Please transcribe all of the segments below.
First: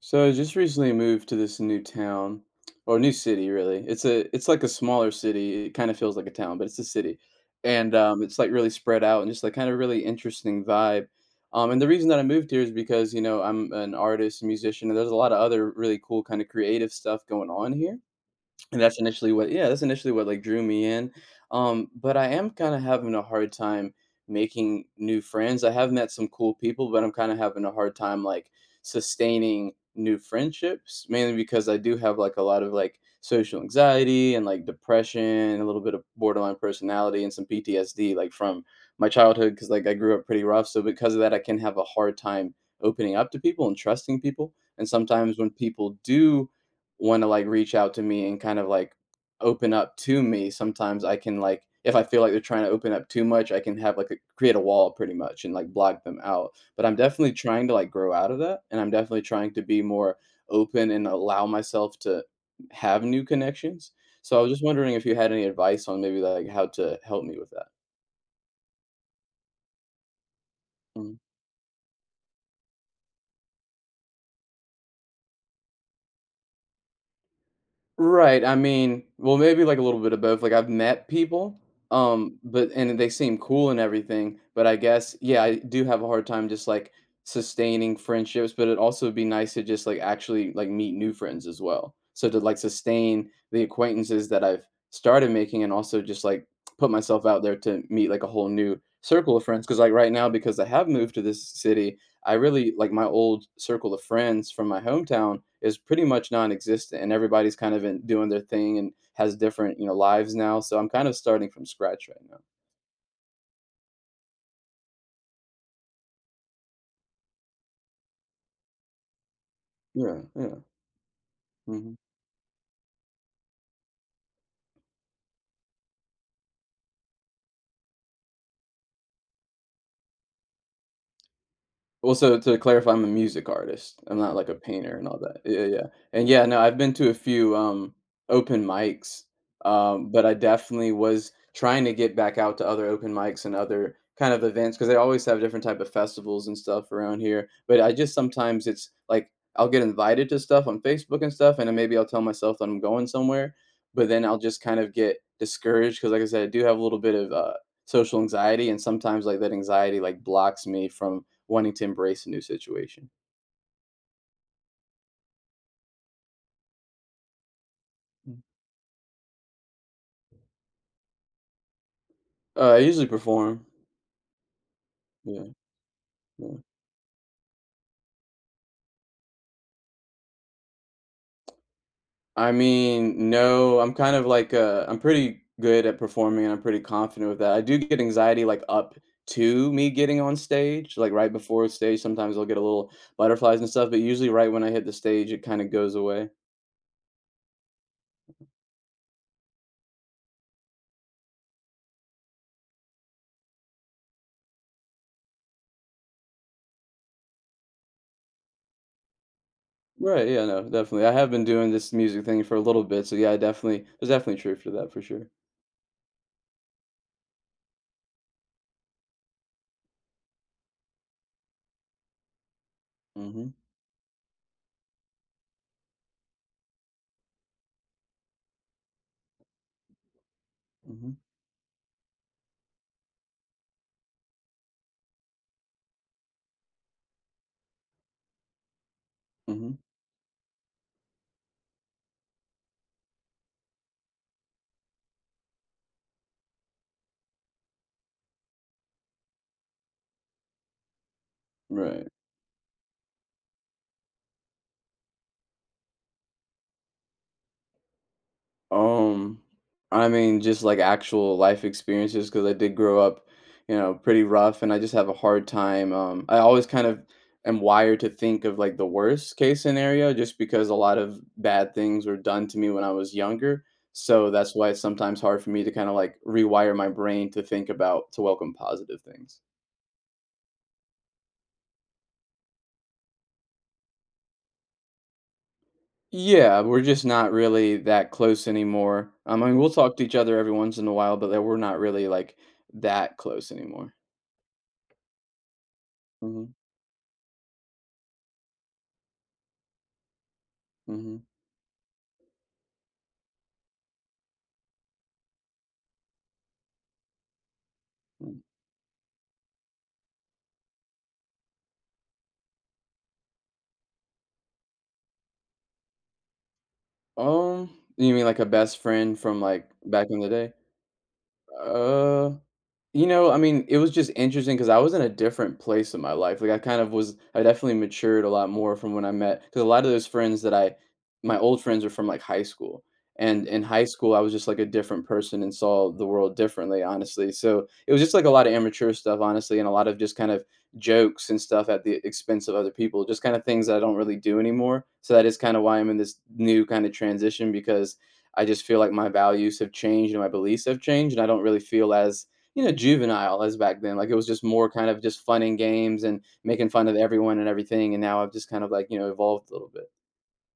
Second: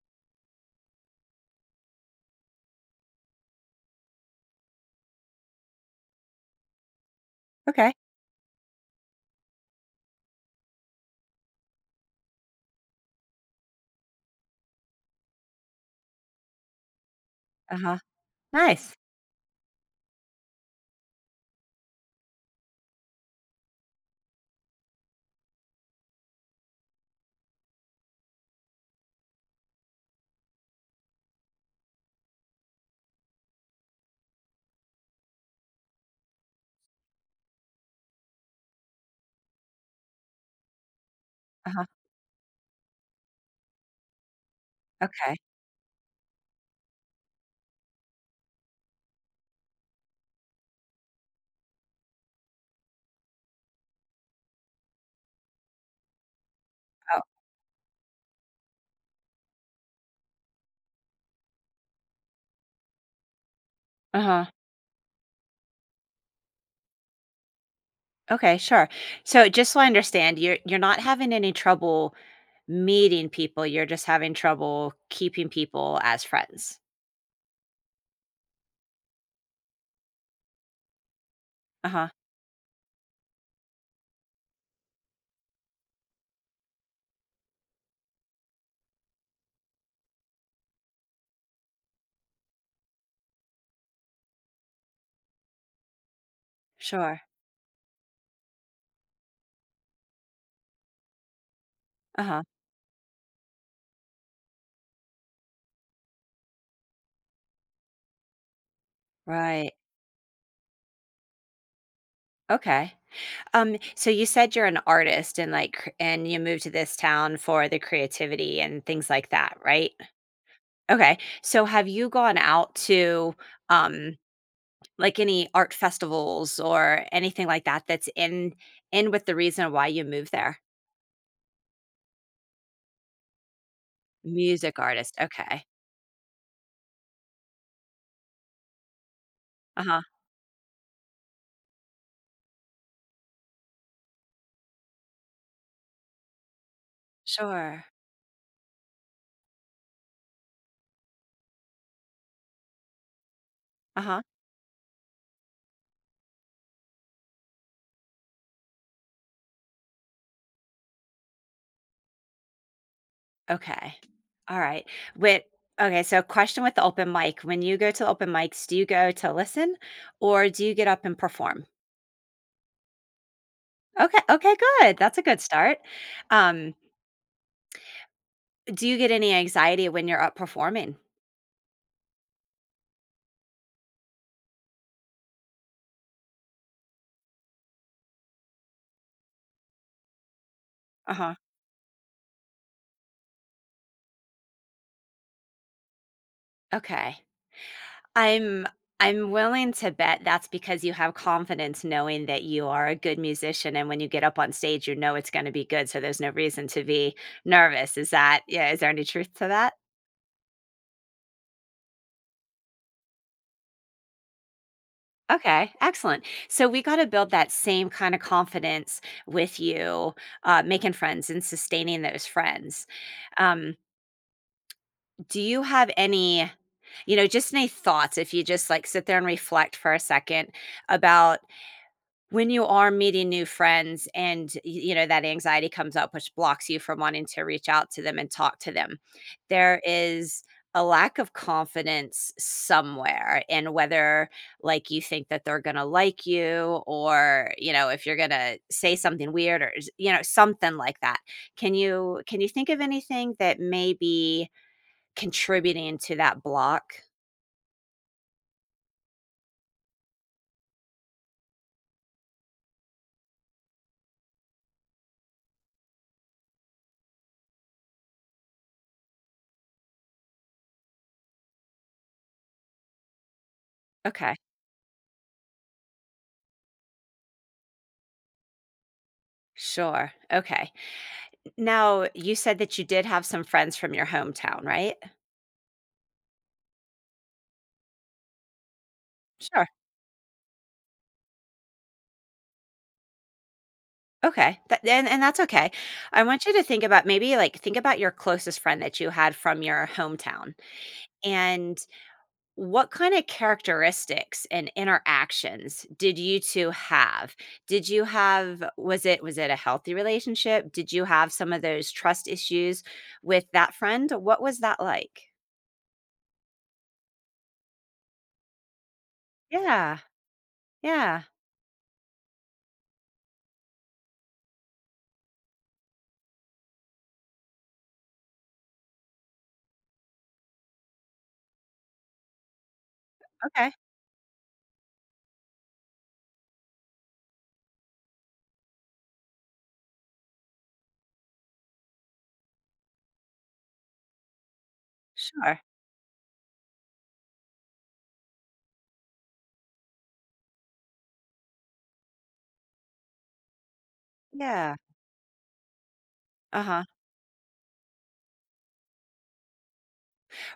So I just recently moved to this new town or new city really. It's a it's like a smaller city. It kind of feels like a town, but it's a city. And Okay. It's like really spread out and just like kind of really interesting vibe. And the reason that I moved here is because, you know, I'm an artist, musician, and there's a lot of other really cool kind of creative stuff going on here. Uh-huh. And Nice. That's initially what, like, drew me in, but I am kinda having a hard time making new friends. I have met some cool people, but I'm kinda having a hard time, like, sustaining new friendships, mainly because I do have, like, a lot of, like, social anxiety and, like, depression and a little bit of borderline personality and some PTSD, like, from my childhood because like, I grew up pretty rough, so because of that, I can have a Uh-huh. hard time opening up to people and trusting people, and Okay. sometimes when people do want to like reach out to me and kind of like open up to me sometimes I can like if I feel like they're trying to open up too much I can have create a wall pretty much and like block them out, but I'm Oh, definitely trying to like grow out of that and I'm definitely trying to be more open and allow myself to have new connections. So I uh-huh. was just wondering if you had any advice on maybe like how to help me with that. Okay, sure. So just so I understand, you're not Mm-hmm. having any trouble meeting people, you're just having trouble keeping people as friends. Right, I mean, well, maybe, like, a little bit of both, like, I've met people, Uh-huh. But and they seem cool and everything, but I guess, yeah, I do have a hard time just, like, sustaining friendships, but it'd also be nice to just, like, actually, like, meet new friends as well. So to, like, sustain the acquaintances that I've started making and also just, like, put Sure. myself out there to meet, like, a whole new circle of friends. Because like, right now, because I have moved to this city, I Uh-huh. really like my old circle of friends from my hometown is pretty much non-existent, and everybody's kind of in, doing their thing and has Right. different, you know, lives now. So I'm kind of starting from scratch right now. Okay. So you said you're an artist and and you moved to this town for the creativity and things like that, right? Yeah, yeah. Okay. So have Mhm. you gone out to um like any art festivals or anything like that that's in with the reason why you moved there? Also, to clarify, I'm a music artist. I'm not like a Music painter and artist, all that. Yeah, okay. yeah, yeah. And yeah, no, I've been to a few open mics. Uh-huh. But I definitely was trying to get back out to other open mics and other kind of events because they always have different type of festivals and stuff around here. But Sure. I just sometimes it's like I'll get invited to stuff on Facebook and stuff, and then maybe I'll tell myself that I'm going somewhere, but Uh-huh. then I'll just kind of get discouraged because, like I said, I do have a little bit of social anxiety, and sometimes like that anxiety like blocks me from wanting to embrace a new situation. Okay. Alright. With Okay, so question with the open mic. When you go to open mics, do you go to listen or do you get up and perform? I usually perform. Okay, okay, good. That's a good Yeah, start. yeah. Um, do you get any anxiety when you're up performing? I mean, no, I'm kind of like I'm pretty good at performing, and I'm pretty confident with that. I do get anxiety like up to me getting on stage, like right Uh-huh. before stage. Sometimes I'll get a little butterflies and stuff, but usually right when I hit the stage, it kind of goes away. Okay. I'm I'm willing to bet that's because you have confidence knowing that you are a good musician, and when you get up on stage you know it's gonna be good, so there's no reason to be nervous. Is that, yeah, is there any truth to that? Right? Yeah, no, definitely. I have been doing this music thing for a little bit, so yeah, I definitely there's definitely truth to that for sure. Okay, excellent. So we gotta build that same kind of confidence with you, making friends and sustaining those friends. Mm-hmm. Um, do you have any, you know, just any thoughts, if you just like sit there and reflect for a second Mm-hmm. about, when you are meeting new friends and, y you know, that anxiety comes up, which blocks you from wanting to reach out to them and talk to them, Mm-hmm. there is a lack of confidence somewhere in whether, like, you think that they're gonna like you, or, you know, if you're gonna say something weird or s you know, something like that. Can Right. you can you think of anything that may be contributing to that block? Um, I mean, just like actual life experiences, because I did grow up, you know, pretty rough, and I just have a hard time. I always kind of am wired to think of like the worst case scenario, just because a lot of bad things were done to me when I was younger. So Okay. that's why it's sometimes hard for me to kind of like rewire my brain to think about to welcome positive things. Sure. Okay. Now, you said that you did have some friends from your hometown, right? Yeah, we're just not really that close anymore. I mean, Sure. we'll talk to each other every once in a while, but that we're not really like that close anymore. Okay. That, and that's okay. I want you Mhm. to think about, maybe, like, think about your closest friend that you had from your hometown, Mhm, and what kinda characteristics and interactions did you 2 have? Did you mm. have, was it a healthy relationship? Did you have some of those trust issues with that friend? What was that like? Um, you mean like a best friend from, like, Yeah. back in the day? Yeah. Uh, you know, I mean, it was just interesting because I was in a different place in my life. Like I kind of was, I definitely matured a lot more from when I met because a lot of those my old friends are from like high school. And in Okay. high school, I was just like a different person and saw the world differently, honestly. So it was just like a lot of immature stuff, honestly, and a lot of just kind of jokes and stuff at the expense of other people, just kind of things that I don't really do anymore. So that is kind Sure. of why I'm in this new kind of transition because I just feel like my values have changed and my beliefs have changed, and I don't really feel as you know juvenile as back then. Like it was just more Yeah. kind of just fun and games and making Uh-huh. fun of everyone and everything. And now I've just kind of like you know evolved a little bit.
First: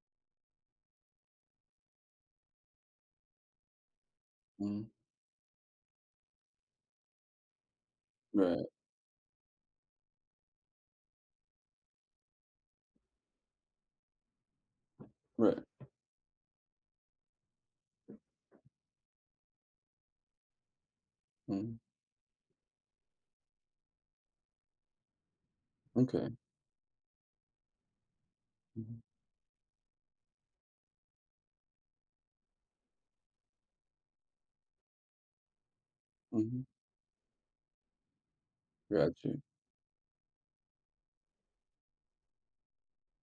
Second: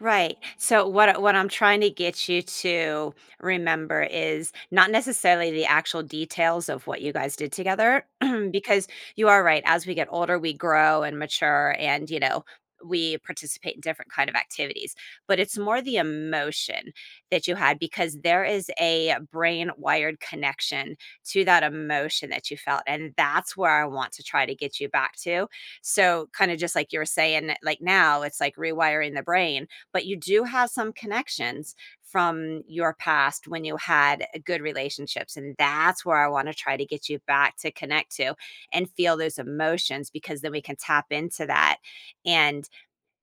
Right. So what I'm trying to get you to remember is Mm, not necessarily the actual details of what you guys did together right, because you are right, as we get older we grow and mature, and, you know, we participate in different kind of activities, but right. it's more the emotion that you had, because there is a brain wired connection to that Mm, emotion that you felt, and that's where I want to try to get you back to. So okay. kind of just like you were saying, like now it's like Mm-hmm. rewiring the brain, but you do have some connections from your past when you had good relationships. And that's where I want to Mm-hmm. try to get you back to connect to and Got feel those you. emotions, because then we can tap into that and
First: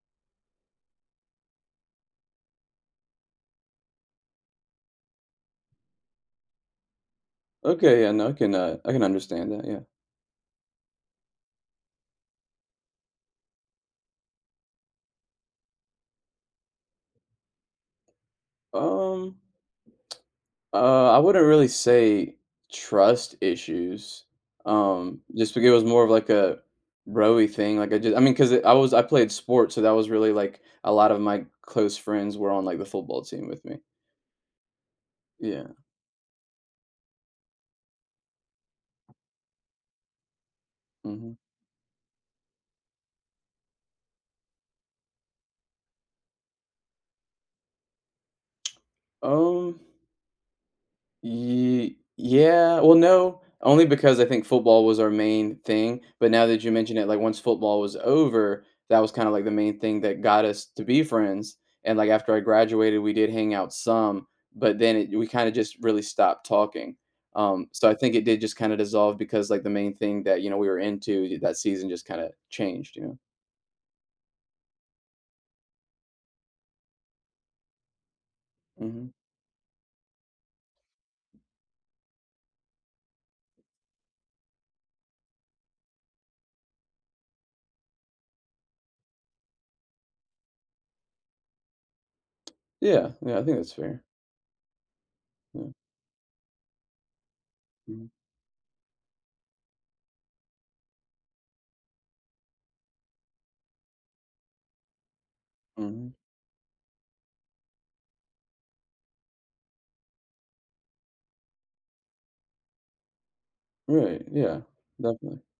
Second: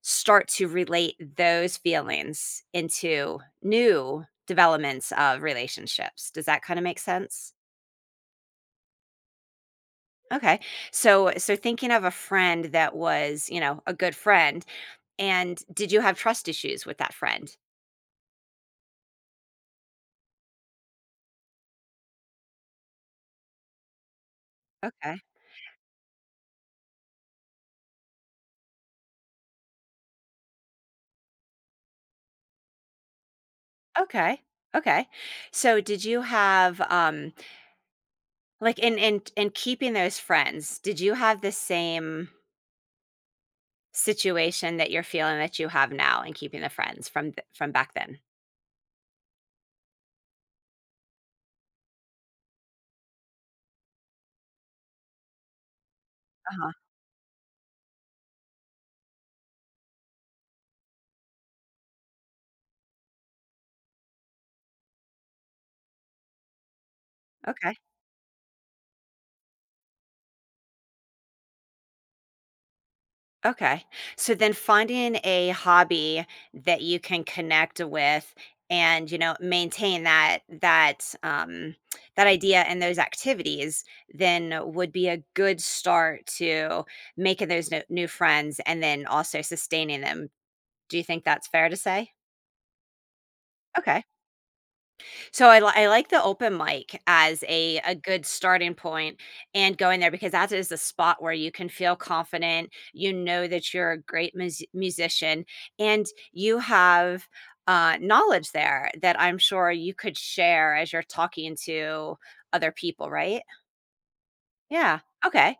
start to relate those feelings into new developments of relationships. Does that kind of make sense? Okay. Yeah. No, I can. I can understand that. Yeah. Okay. So, so thinking of a friend that was, you know, a good friend, and did you have trust issues with that friend? Um. I wouldn't really say trust issues. Okay. Just because it was more of like a broy thing. Like I mean, because I played sports, so that was really like a lot of my close friends were on like the football team with me. Okay. Okay. Yeah. So did you have like, in keeping those friends, did you Hmm. have the same situation that you're feeling that you have now in keeping the friends from from back then? Um. Ye Yeah, well, no, only because I think football was our main thing, but now that you Uh-huh. mention it, like, once football was over, that was kinda, like, the main thing that got us to be friends, and, like, after I graduated, we did hang out some, but then it we kinda just really stopped talking, Okay. so I think it did just kinda dissolve because, like, the main thing that, you know, we were into that season just kinda changed, you know? Okay. So then finding a hobby that you can connect with, and, Mhm. you know, maintain that, that that idea and those activities, then would be a good start to making those new friends and then also sustaining them. Do you think that's fair to say? Yeah, yeah, I think that's fair. Okay. So Yeah, I like the open mic as a mhm, good starting point, and going there, because that is a spot where you can feel confident, you know that you're a great musician, and mhm. you have, knowledge there that I'm sure you could share as you're talking to other people, right? Right, yeah, Yeah, definitely. okay.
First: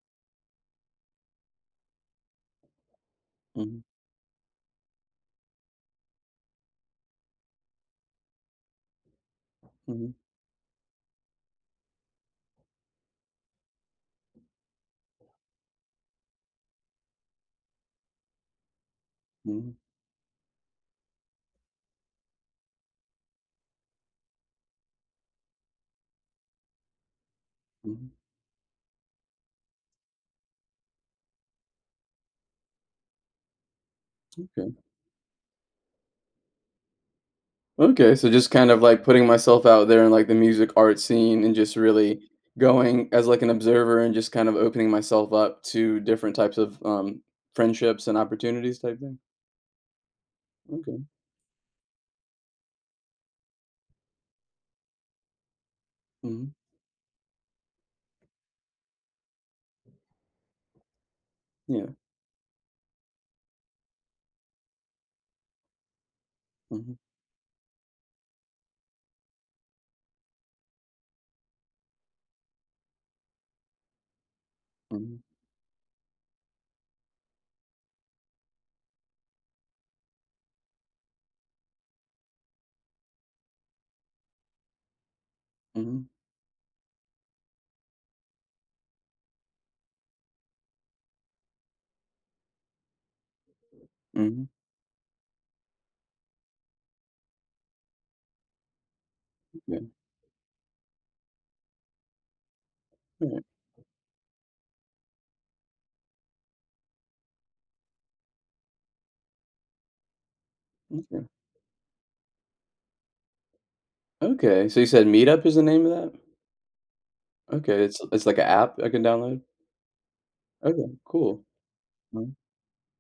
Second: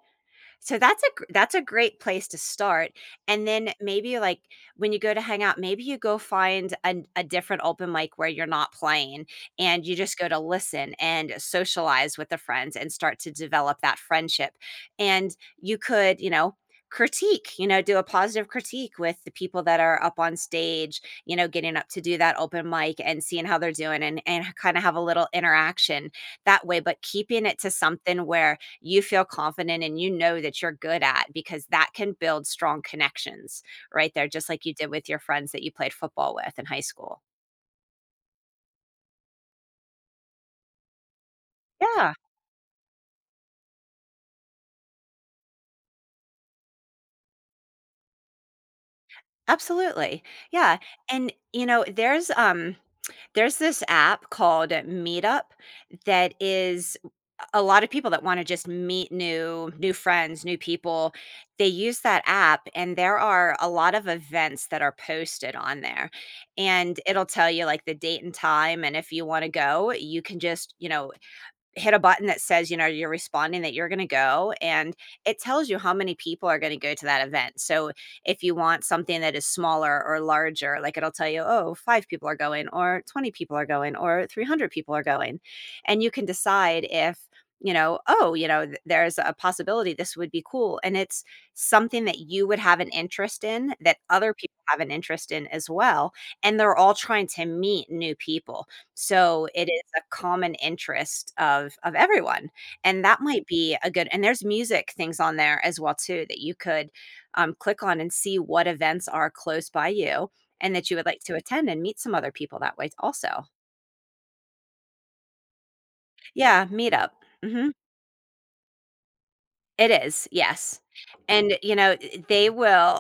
So that's a gr that's a great place to start, and then Mhm, maybe, like, when you go to hang out, maybe you go find a different open mic where you're not playing, and you mhm, just go to listen and socialize with the friends and start to develop that friendship, and you could, you know, critique, you know, do a positive critique with the people mhm, that are up on stage, you know, getting up to do that open mic and seeing how they're doing, and kinda have a little interaction that way, but keeping it to mhm. something where you feel confident and you know that you're good at, because that can build strong connections right there, just like you did with your friends that you played football with in high school. Okay, so just kind of like putting myself out there in like the music art scene and just Yeah, really going as like an observer and just kind of opening myself up to different types of friendships and opportunities type thing. absolutely. Yeah. Okay. And you know, there's this app called Meetup that Hmm. is, a lot of people that wanna just meet new friends, new people, they Yeah. use that app, and there are a lot of events that are posted on there, Hmm. and it'll tell you, like, the date and time, and if you wanna go, you can just, you know, hit a button that says, you know, you're responding that you're gonna go, and Hmm. it tells you how many people are gonna go to that event. So if you want something that is smaller or larger, like it'll tell you, oh, 5 people are going, or 20 people are going, or 300 people are going. Hmm. And you can decide if, you know, oh, you know, there's a possibility this would be cool. And it's something that you would have an interest in that other Hmm. people have an interest in as well. And they're all trying to meet new people. So it Yeah. is a common interest of everyone, and that All right. might be a good, and there's music things on there as well too that you could, click on and see what events are close by you and that you would Okay. like to attend and meet some other people that way also. Okay. So you said Meetup is the name of that? Yeah, meet up. Mhm. Okay. It's like an app I can download. It is, yes, Okay. Cool. and, you know, Mm-hmm. they will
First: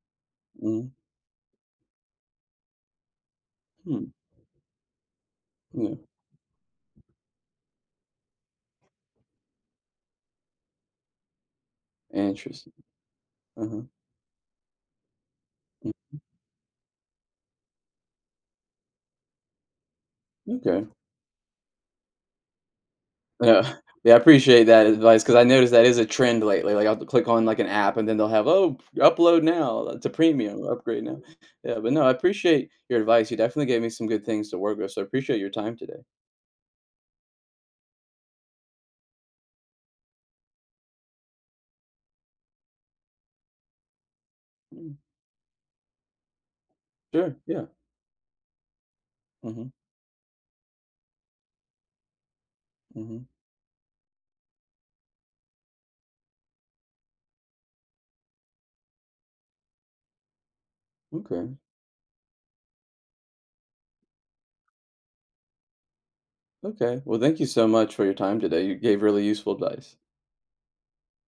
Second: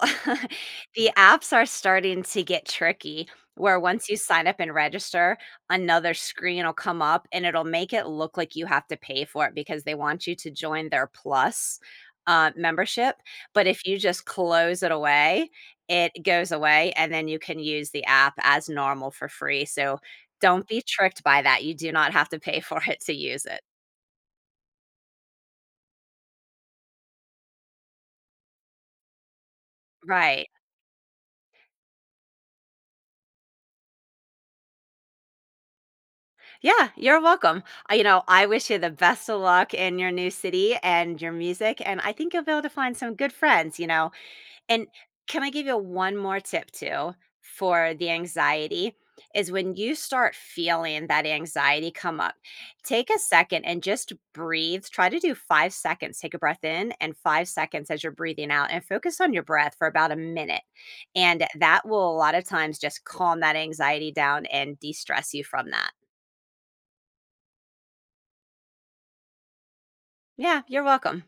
Mm-hmm. the apps are starting to get tricky, where Hmm. once you sign up and register, Yeah. another screen will come up, and it'll make it look like you have to pay for it because they want you to join their Plus, Interesting. membership, but Uh huh. if you just close it away, it goes away, and then you can use the app as normal for free, so don't be Okay. tricked by that, you do not have to pay for it to use it. Yeah. Yeah, I appreciate that advice because I noticed that is a trend lately, like, I'll click on, like, an app and then they'll have, "Oh, upload now to Right. premium, upgrade now." Yeah, but no, I appreciate your advice. You definitely gave me some good things to work with, so I appreciate your time today. Yeah, you're welcome. You know, I wish you the best of luck in your new city and your music, and I think you'll be able to find some good friends, you know. And Mm, can I give you one more tip too sure, yeah. for the anxiety? Is Mhm, when you start feeling that anxiety come up, take a mhm. second and just breathe. Try to do 5 seconds. Take a breath in and 5 seconds as you're breathing out, and focus on your breath for about a minute. And Okay, that will a lot of times just calm that anxiety down and de stress you from that. okay. Well, thank you so much for your time today. You gave really useful advice. Yeah, you're welcome.